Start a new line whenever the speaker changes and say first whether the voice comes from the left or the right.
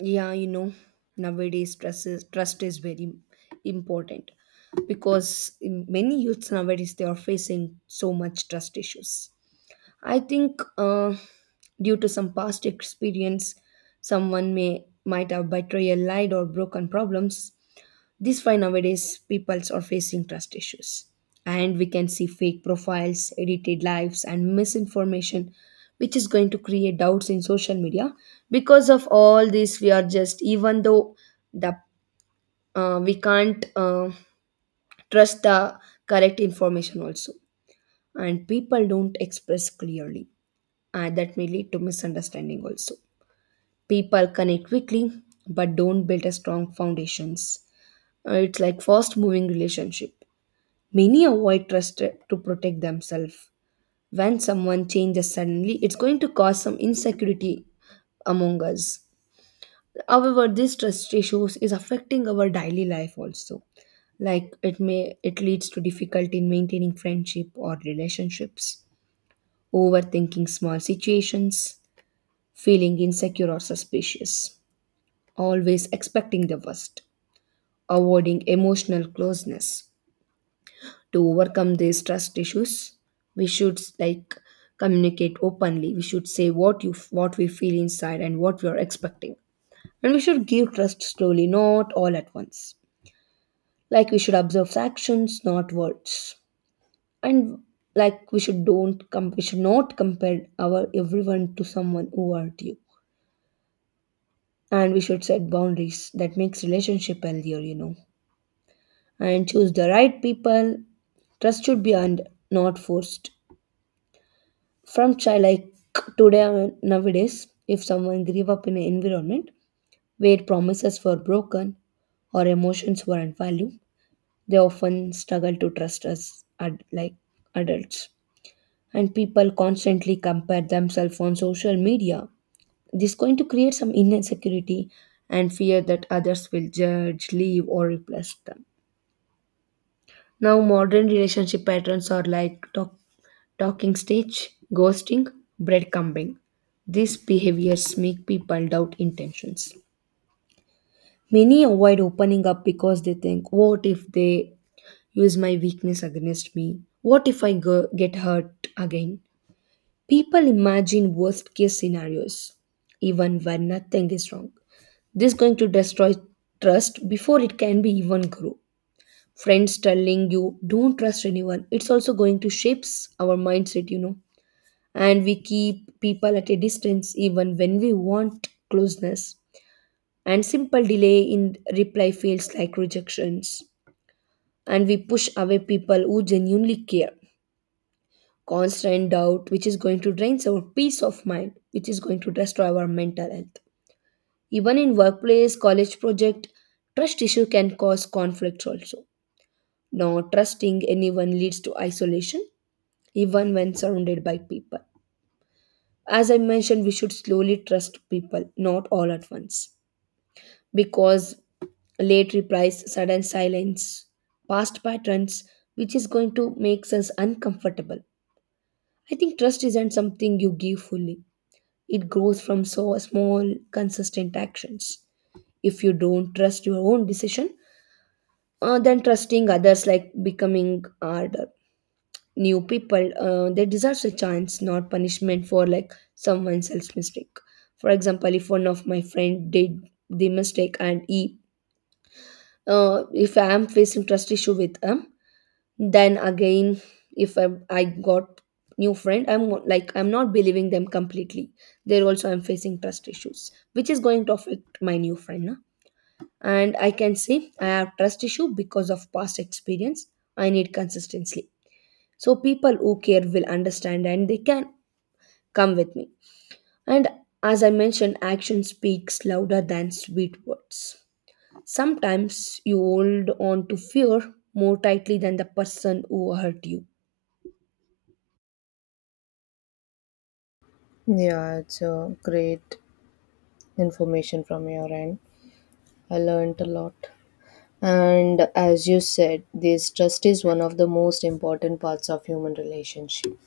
right: Yeah, you know, nowadays trust is very important, because in many youths nowadays they are facing so much trust issues. I think due to some past experience, someone may might have betrayal lied or broken problems. This why nowadays peoples are facing trust issues. And we can see fake profiles, edited lives, and misinformation, which is going to create doubts in social media. Because of all this, we are just even though the we can't trust the correct information also, and people don't express clearly, and that may lead to misunderstanding also. People connect quickly, but don't build a strong foundations. It's like fast moving relationship. Many avoid trust to protect themselves. When someone changes suddenly, it's going to cause some insecurity among us. However, this trust issues is affecting our daily life also. Like it leads to difficulty in maintaining friendship or relationships, overthinking small situations, feeling insecure or suspicious, always expecting the worst, avoiding emotional closeness. To overcome these trust issues, we should like communicate openly. We should say what you what we feel inside and what we are expecting, and we should give trust slowly, not all at once. Like we should observe actions, not words, and like we should not compare our everyone to someone who hurt you, and we should set boundaries that makes relationship healthier, you know, and choose the right people. Trust should be earned, not forced. From child, like today nowadays, if someone grew up in an environment where promises were broken or emotions weren't valued, they often struggle to trust like adults. And people constantly compare themselves on social media. This is going to create some inner insecurity and fear that others will judge, leave, or replace them. Now, modern relationship patterns are like talking stage, ghosting, breadcrumbing. These behaviors make people doubt intentions. Many avoid opening up because they think, what if they use my weakness against me? What if I go, get hurt again? People imagine worst case scenarios, even when nothing is wrong. This is going to destroy trust before it can be even grow. Friends telling you don't trust anyone, it's also going to shapes our mindset, you know, and we keep people at a distance even when we want closeness, and simple delay in reply feels like rejections, and we push away people who genuinely care. Constant doubt, which is going to drain our peace of mind, which is going to destroy our mental health. Even in workplace, college project, trust issue can cause conflicts also. Not trusting anyone leads to isolation even when surrounded by people. As I mentioned, we should slowly trust people, not all at once, because late replies, sudden silence, past patterns, which is going to make us uncomfortable. I think trust isn't something you give fully. It grows from so small, consistent actions. If you don't trust your own decision, then trusting others like becoming harder. New people they deserve a chance, not punishment for like someone else's mistake. For example, if one of my friend did the mistake and he if I am facing trust issue with him, then again, if I got new friend, I'm not believing them completely. There also I'm facing trust issues, which is going to affect my new friend, na? And I can say I have trust issue because of past experience. I need consistency, so people who care will understand and they can come with me. And as I mentioned, action speaks louder than sweet words. Sometimes you hold on to fear more tightly than the person who hurt you.
left: Yeah, it's a great information from your end. I learned a lot. And as you said, this trust is one of the most important parts of human relationship.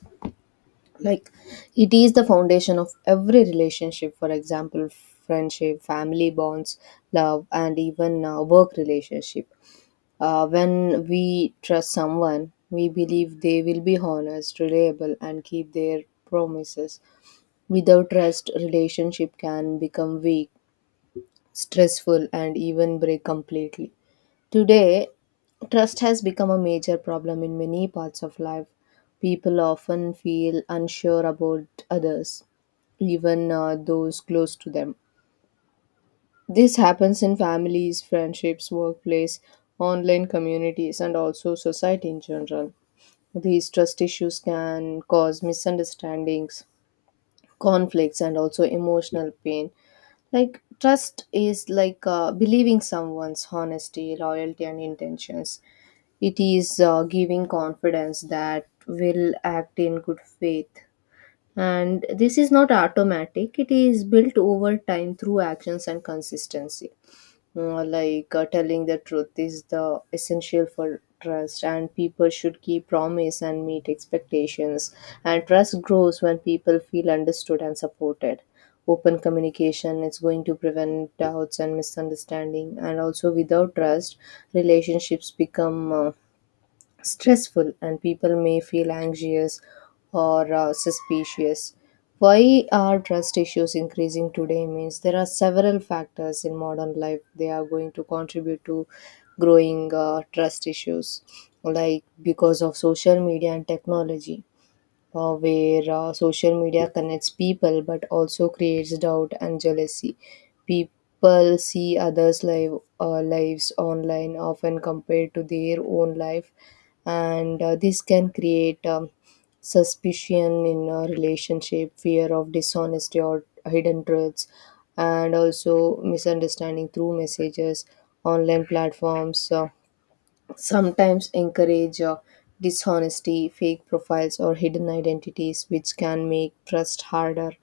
left: Like it is the foundation of every relationship, for example, friendship, family bonds, love, and even work relationship. When we trust someone, we believe they will be honest, reliable, and keep their promises. Without trust, relationship can become weak stressful, and even break completely. Today, trust has become a major problem in many parts of life. People often feel unsure about others, even those close to them. This happens in families, friendships, workplace, online communities, and also society in general. These trust issues can cause misunderstandings, conflicts, and also emotional pain. Like trust is like believing someone's honesty, loyalty, and intentions. It is giving confidence that will act in good faith. And this is not automatic, it is built over time through actions and consistency. Telling the truth is the essential for trust, and people should keep promise and meet expectations, and trust grows when people feel understood and supported. Open communication is going to prevent doubts and misunderstanding, and also without trust, relationships become stressful and people may feel anxious or suspicious. Why are trust issues increasing today means there are several factors in modern life they are going to contribute to growing trust issues, like because of social media and technology, where social media connects people but also creates doubt and jealousy. People see others' lives online, often compared to their own life, and this can create suspicion in a relationship, fear of dishonesty or hidden truths, and also misunderstanding through messages, online platforms sometimes encourage dishonesty, fake profiles, or hidden identities, which can make trust harder.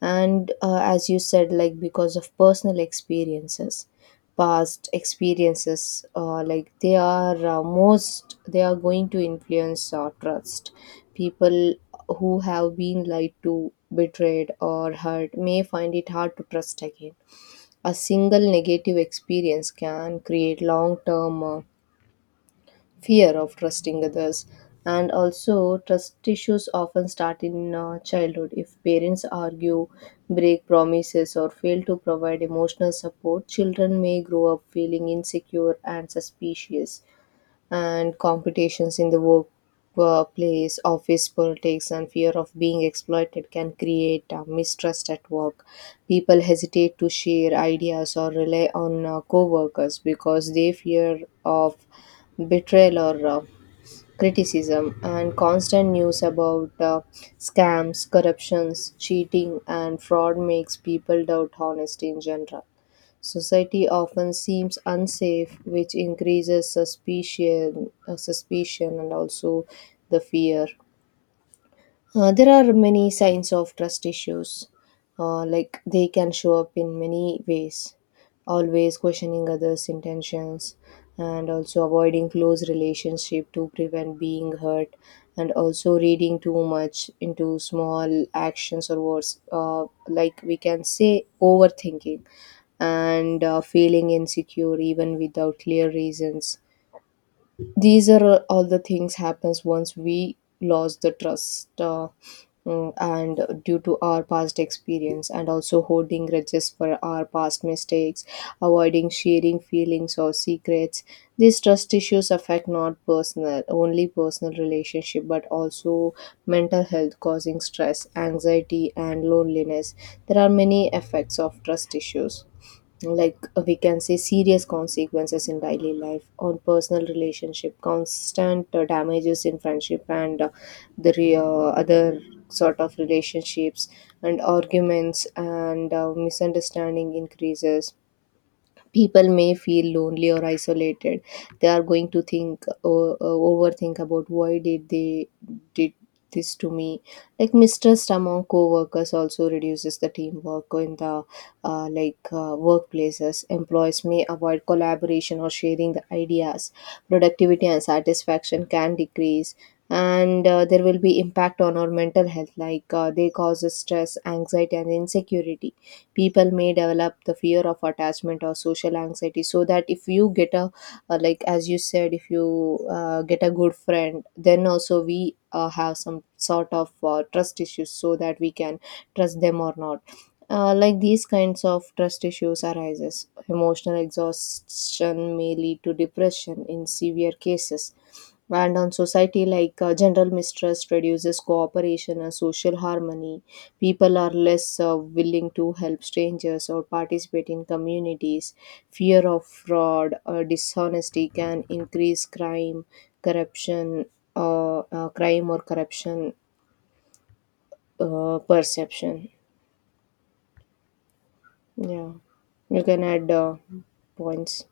left: And as you said, like because of personal experiences, past experiences, they are going to influence our trust. People who have been lied to, betrayed, or hurt may find it hard to trust again. A single negative experience can create long term fear of trusting others, and also trust issues often start in childhood. If parents argue, break promises, or fail to provide emotional support, children may grow up feeling insecure and suspicious. And competitions in the workplace, office politics, and fear of being exploited can create mistrust at work. People hesitate to share ideas or rely on co-workers because they fear of betrayal or criticism, and constant news about scams, corruptions, cheating, and fraud makes people doubt honesty in general. Society often seems unsafe, which increases suspicion, and also the fear. There are many signs of trust issues, like they can show up in many ways, always questioning others' intentions, and also avoiding close relationship to prevent being hurt, and also reading too much into small actions or words, like we can say overthinking, and feeling insecure even without clear reasons. These are all the things happens once we lost the trust and due to our past experience, and also holding grudges for our past mistakes, avoiding sharing feelings or secrets. These trust issues affect not personal only personal relationship but also mental health, causing stress, anxiety, and loneliness. There are many effects of trust issues, like we can say serious consequences in daily life on personal relationship, constant damages in friendship, and other sort of relationships, and arguments and misunderstanding increases. People may feel lonely or isolated. They are going to think or overthink about why did they did this to me. Like mistrust among co-workers also reduces the teamwork in the workplaces. Employees may avoid collaboration or sharing the ideas. Productivity and satisfaction can decrease. And there will be impact on our mental health, like they causes stress, anxiety, and insecurity. People may develop the fear of attachment or social anxiety, so that if you get a like as you said, if you get a good friend, then also we have some sort of trust issues, so that we can trust them or not. Like these kinds of trust issues arises emotional exhaustion may lead to depression in severe cases. And on society, like general mistrust reduces cooperation and social harmony. People are less willing to help strangers or participate in communities. Fear of fraud or dishonesty can increase crime, corruption crime or corruption perception. Yeah, you can add points.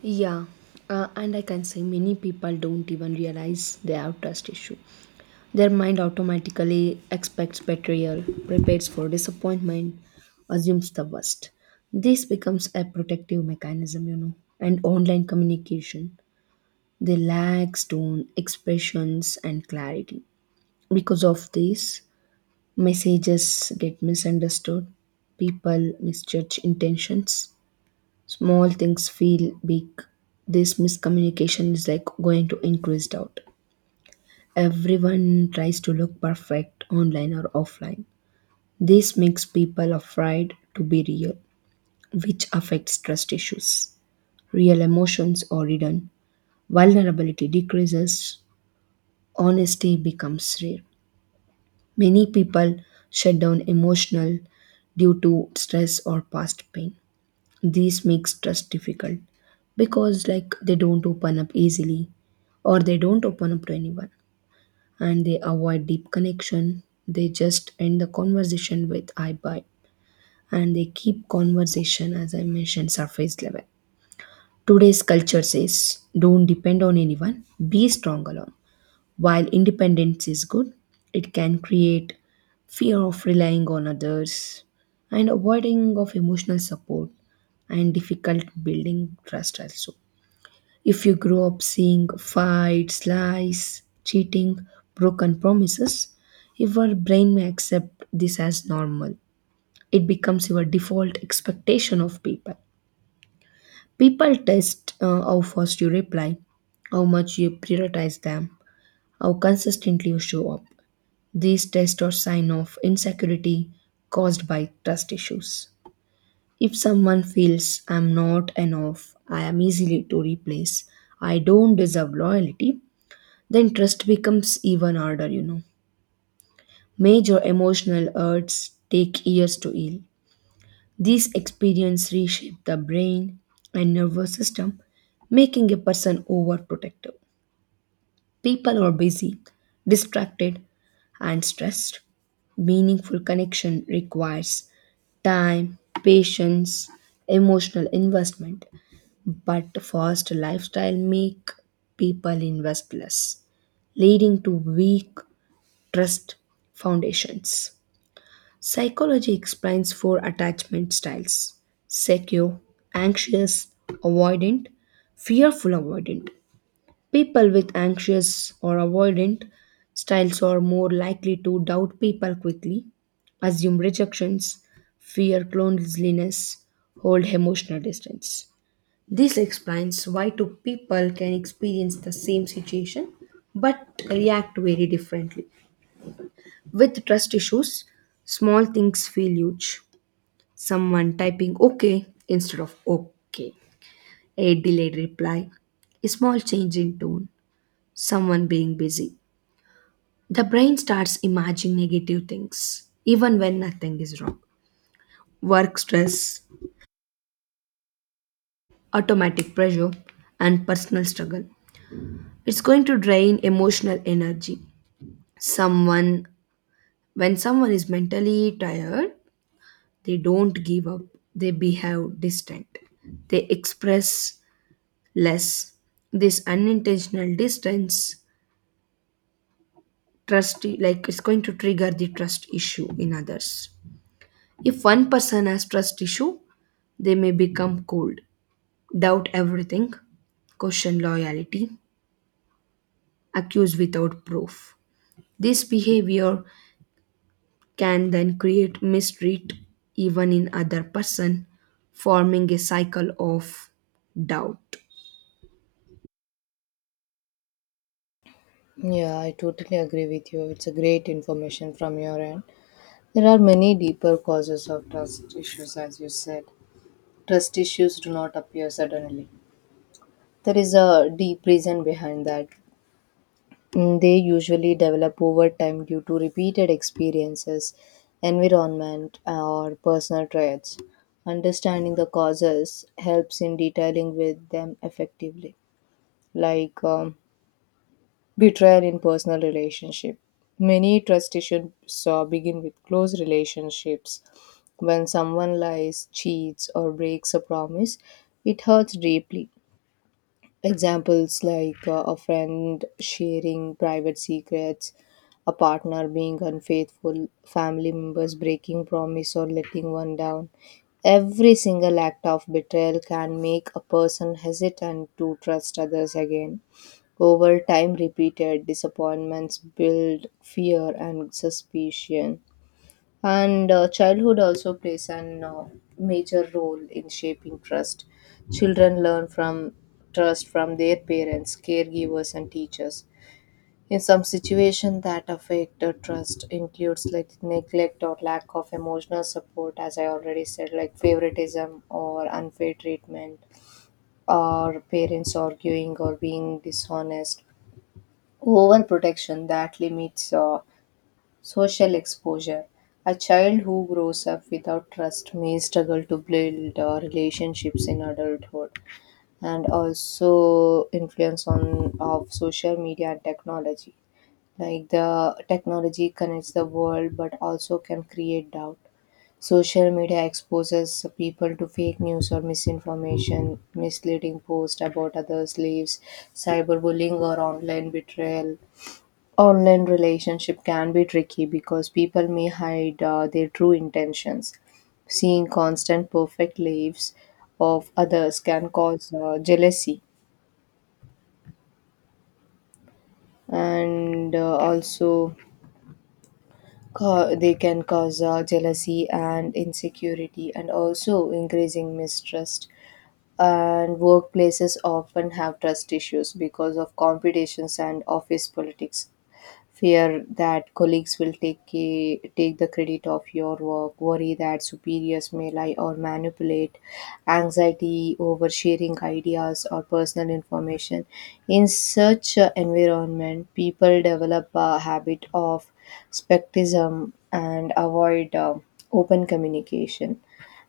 right: Yeah, and I can say many people don't even realize they have trust issue. Their mind automatically expects betrayal, prepares for disappointment, assumes the worst. This becomes a protective mechanism, you know. And online communication, they lack tone, expressions, and clarity. Because of this, messages get misunderstood, people misjudge intentions, small things feel big. This miscommunication is like going to increase doubt. Everyone tries to look perfect online or offline. This makes people afraid to be real, which affects trust issues. Real emotions are hidden, vulnerability decreases, honesty becomes rare. Many people shut down emotional due to stress or past pain. This makes trust difficult, because like they don't open up easily, or they don't open up to anyone, and they avoid deep connection. They just end the conversation with I buy, and they keep conversation, as I mentioned, surface level. Today's culture says don't depend on anyone, be strong alone. While independence is good, it can create fear of relying on others, and avoiding of emotional support, and difficult building trust also. If you grow up seeing fights, lies, cheating, broken promises, your brain may accept this as normal. It becomes your default expectation of people. People test how fast you reply, how much you prioritize them, how consistently you show up. These tests are sign of insecurity caused by trust issues. If someone feels I'm not enough, I am easily to replace, I don't deserve loyalty, then trust becomes even harder, you know. Major emotional hurts take years to heal. These experiences reshape the brain and nervous system, making a person overprotective. People are busy, distracted, and stressed. Meaningful connection requires time, patience, emotional investment, but fast lifestyle make people invest less, leading to weak trust foundations. Psychology explains four attachment styles: secure, anxious, avoidant, fearful avoidant. People with anxious or avoidant styles are more likely to doubt people quickly, assume rejections, fear loneliness, hold emotional distance. This explains why two people can experience the same situation but react very differently. With trust issues, small things feel huge. Someone typing okay instead of okay, a delayed reply, a small change in tone, someone being busy. The brain starts imagining negative things, even when nothing is wrong. Work stress, automatic pressure, and personal struggle. It's going to drain emotional energy. Someone, when someone is mentally tired, they don't give up, they behave distant, they express less. This unintentional distance, trust, like it's going to trigger the trust issue in others. If one person has trust issue, they may become cold, doubt everything, question loyalty, accuse without proof. This behavior can then create mistreat even in other person, forming a cycle of doubt.
left: Yeah, I totally agree with you. It's a great information from your end. There are many deeper causes of trust issues, as you said. Trust issues do not appear suddenly. There is a deep reason behind that. Mm, they usually develop over time due to repeated experiences, environment, or personal traits. Understanding the causes helps in detailing with them effectively. Like um, Betrayal in personal relationship. Many trust issues begin with close relationships. When someone lies, cheats, or breaks a promise, it hurts deeply. Examples like a friend sharing private secrets, a partner being unfaithful, family members breaking promise or letting one down. Every single act of betrayal can make a person hesitant to trust others again. Over time, repeated disappointments build fear and suspicion. And childhood also plays an major role in shaping trust. Children learn from trust from their parents, caregivers, and teachers. In some situations that affect trust includes like neglect or lack of emotional support, as I already said, like favoritism or unfair treatment, or parents arguing or being dishonest. Overprotection that limits social exposure. A child who grows up without trust may struggle to build relationships in adulthood, and also influence on of social media and technology. Like the technology connects the world but also can create doubt. Social media exposes people to fake news or misinformation, misleading posts about others' lives, cyberbullying or online betrayal. Online relationship can be tricky because people may hide their true intentions. Seeing constant perfect lives of others can cause jealousy, and also ca- they can cause jealousy and insecurity, and also increasing mistrust. And workplaces often have trust issues because of competitions and office politics, fear that colleagues will take the credit of your work, worry that superiors may lie or manipulate, anxiety over sharing ideas or personal information. In such a environment, people develop a habit of skepticism and avoid open communication.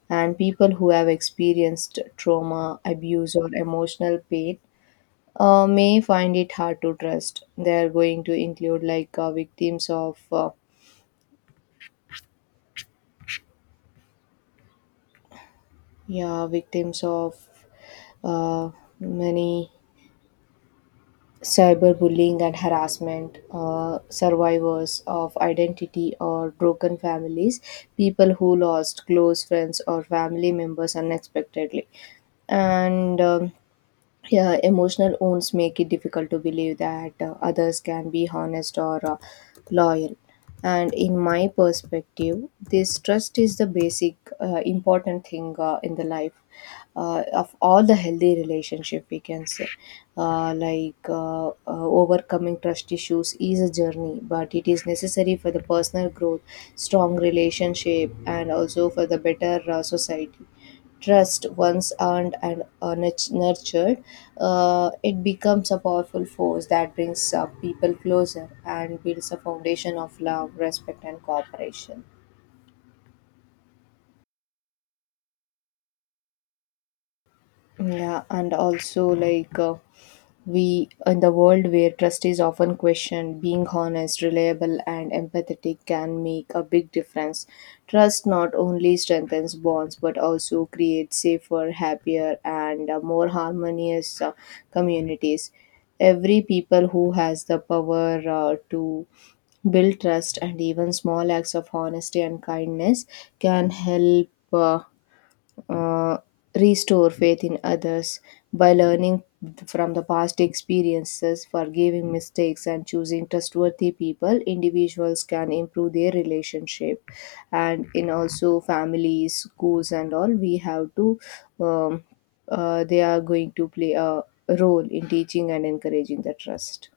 left: And people who have experienced trauma, abuse, or emotional pain may find it hard to trust. They are going to include like victims of uh, many cyberbullying and harassment, survivors of identity or broken families, people who lost close friends or family members unexpectedly, and. Yeah, emotional wounds make it difficult to believe that others can be honest or loyal. And in my perspective, this trust is the basic important thing in the life of all the healthy relationship. We can say, overcoming trust issues is a journey, but it is necessary for the personal growth, strong relationship, and also for the better society. Trust once earned and nurtured, it becomes a powerful force that brings people closer and builds a foundation of love, respect, and cooperation. Yeah, and also we in the world where trust is often questioned, being honest, reliable, and empathetic can make a big difference. Trust not only strengthens bonds but also creates safer, happier, and more harmonious communities. Every people who has the power to build trust, and even small acts of honesty and kindness can help uh, restore faith in others. By learning from the past experiences, forgiving mistakes, and choosing trustworthy people, individuals can improve their relationship. And in also families, schools, and all, we have to, um, they are going to play a role in teaching and encouraging the trust.